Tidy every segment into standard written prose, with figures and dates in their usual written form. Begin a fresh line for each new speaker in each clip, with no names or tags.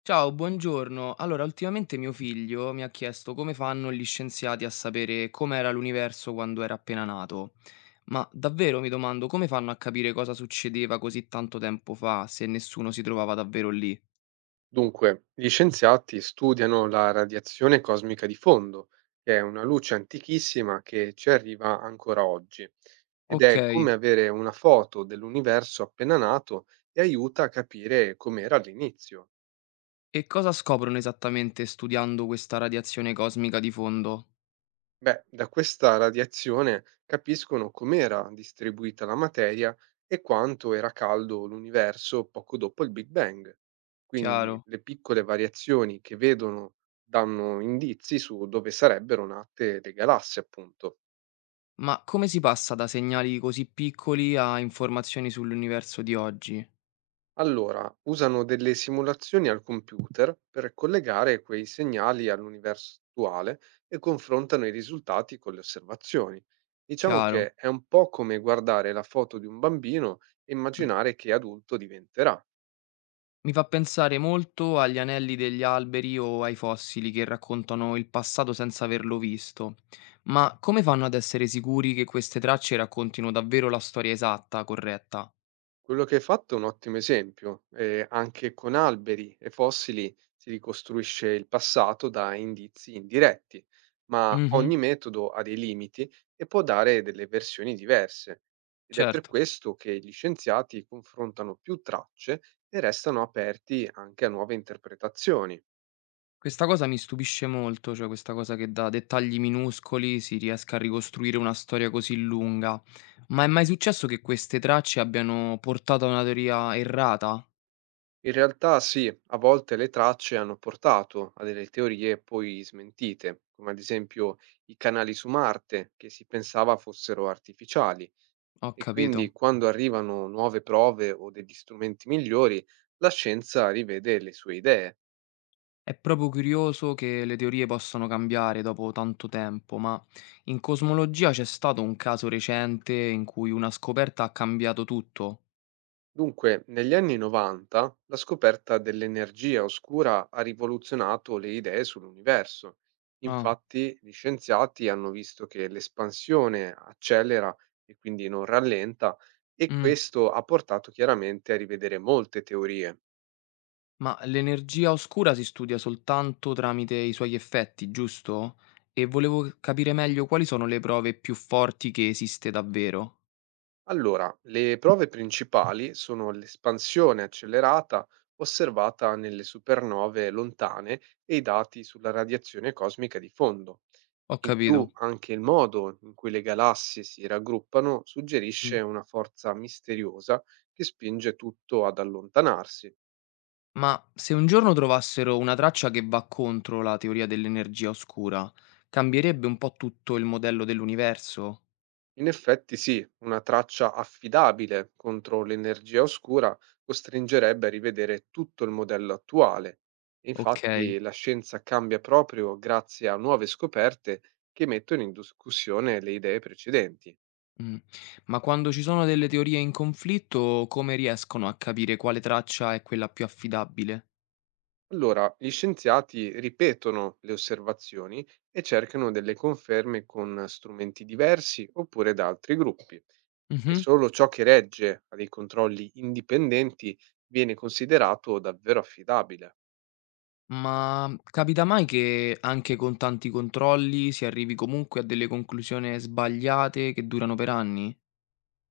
Ciao, buongiorno. Allora, ultimamente mio figlio mi ha chiesto come fanno gli scienziati a sapere com'era l'universo quando era appena nato. Ma davvero mi domando come fanno a capire cosa succedeva così tanto tempo fa se nessuno si trovava davvero lì?
Dunque, gli scienziati studiano la radiazione cosmica di fondo, che è una luce antichissima che ci arriva ancora oggi ed
Ok,
è come avere una foto dell'universo appena nato e aiuta a capire com'era all'inizio.
e cosa scoprono esattamente studiando questa radiazione cosmica di fondo?
Beh, da questa radiazione capiscono com'era distribuita la materia e quanto era caldo l'universo poco dopo il Big Bang. Quindi
Chiaro.
le piccole variazioni che vedono danno indizi su dove sarebbero nate le galassie, appunto.
Ma come si passa da segnali così piccoli a informazioni sull'universo di oggi?
Allora, usano delle simulazioni al computer per collegare quei segnali all'universo attuale e confrontano i risultati con le osservazioni. Diciamo
Chiaro.
che è un po' come guardare la foto di un bambino e immaginare che adulto diventerà.
Mi fa pensare molto agli anelli degli alberi o ai fossili che raccontano il passato senza averlo visto. Ma come fanno ad essere sicuri che queste tracce raccontino davvero la storia esatta, corretta?
Quello che hai fatto è un ottimo esempio. Anche con alberi e fossili si ricostruisce il passato da indizi indiretti, ma
Mhm,
ogni metodo ha dei limiti e può dare delle versioni diverse. Ed è per
certo.
questo che gli scienziati confrontano più tracce e restano aperti anche a nuove interpretazioni.
Questa cosa mi stupisce molto, cioè questa cosa che da dettagli minuscoli si riesca a ricostruire una storia così lunga. Ma è mai successo che queste tracce abbiano portato a una teoria errata?
In realtà sì, a volte le tracce hanno portato a delle teorie poi smentite, come ad esempio i canali su Marte, che si pensava fossero artificiali.
Ho
E quindi
capito.
quando arrivano nuove prove o degli strumenti migliori, la scienza rivede le sue idee.
È proprio curioso che le teorie possano cambiare dopo tanto tempo, ma in cosmologia c'è stato un caso recente in cui una scoperta ha cambiato tutto.
Dunque, negli anni 90, la scoperta dell'energia oscura ha rivoluzionato le idee sull'universo.
Ah,
Infatti, gli scienziati hanno visto che l'espansione accelera e quindi non rallenta, e
mm.
questo ha portato chiaramente a rivedere molte teorie.
Ma l'energia oscura si studia soltanto tramite i suoi effetti, giusto? E volevo capire meglio quali sono le prove più forti che esiste davvero.
Allora, le prove principali sono l'espansione accelerata osservata nelle supernove lontane e i dati sulla radiazione cosmica di fondo.
Ho
In più,
capito.
anche il modo in cui le galassie si raggruppano suggerisce
Mm.
una forza misteriosa che spinge tutto ad allontanarsi.
Ma se un giorno trovassero una traccia che va contro la teoria dell'energia oscura, cambierebbe un po' tutto il modello dell'universo?
In effetti sì, una traccia affidabile contro l'energia oscura costringerebbe a rivedere tutto il modello attuale.
Okay,
Infatti la scienza cambia proprio grazie a nuove scoperte che mettono in discussione le idee precedenti.
mh. Ma quando ci sono delle teorie in conflitto, come riescono a capire quale traccia è quella più affidabile?
Allora, gli scienziati ripetono le osservazioni e cercano delle conferme con strumenti diversi oppure da altri gruppi. E
Mh-mh.
solo ciò che regge a dei controlli indipendenti viene considerato davvero affidabile.
Ma capita mai che anche con tanti controlli si arrivi comunque a delle conclusioni sbagliate che durano per anni?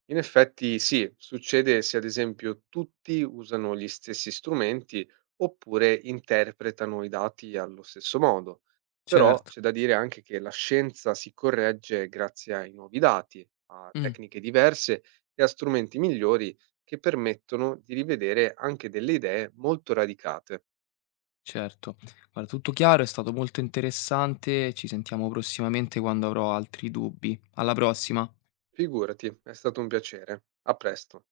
In effetti sì, succede se ad esempio tutti usano gli stessi strumenti oppure interpretano i dati allo stesso modo. Però
Certo.
c'è da dire anche che la scienza si corregge grazie ai nuovi dati, a
Mh,
tecniche diverse e a strumenti migliori che permettono di rivedere anche delle idee molto radicate.
certo. Guarda, tutto chiaro, è stato molto interessante, ci sentiamo prossimamente quando avrò altri dubbi. Alla prossima.
Figurati, è stato un piacere. A presto.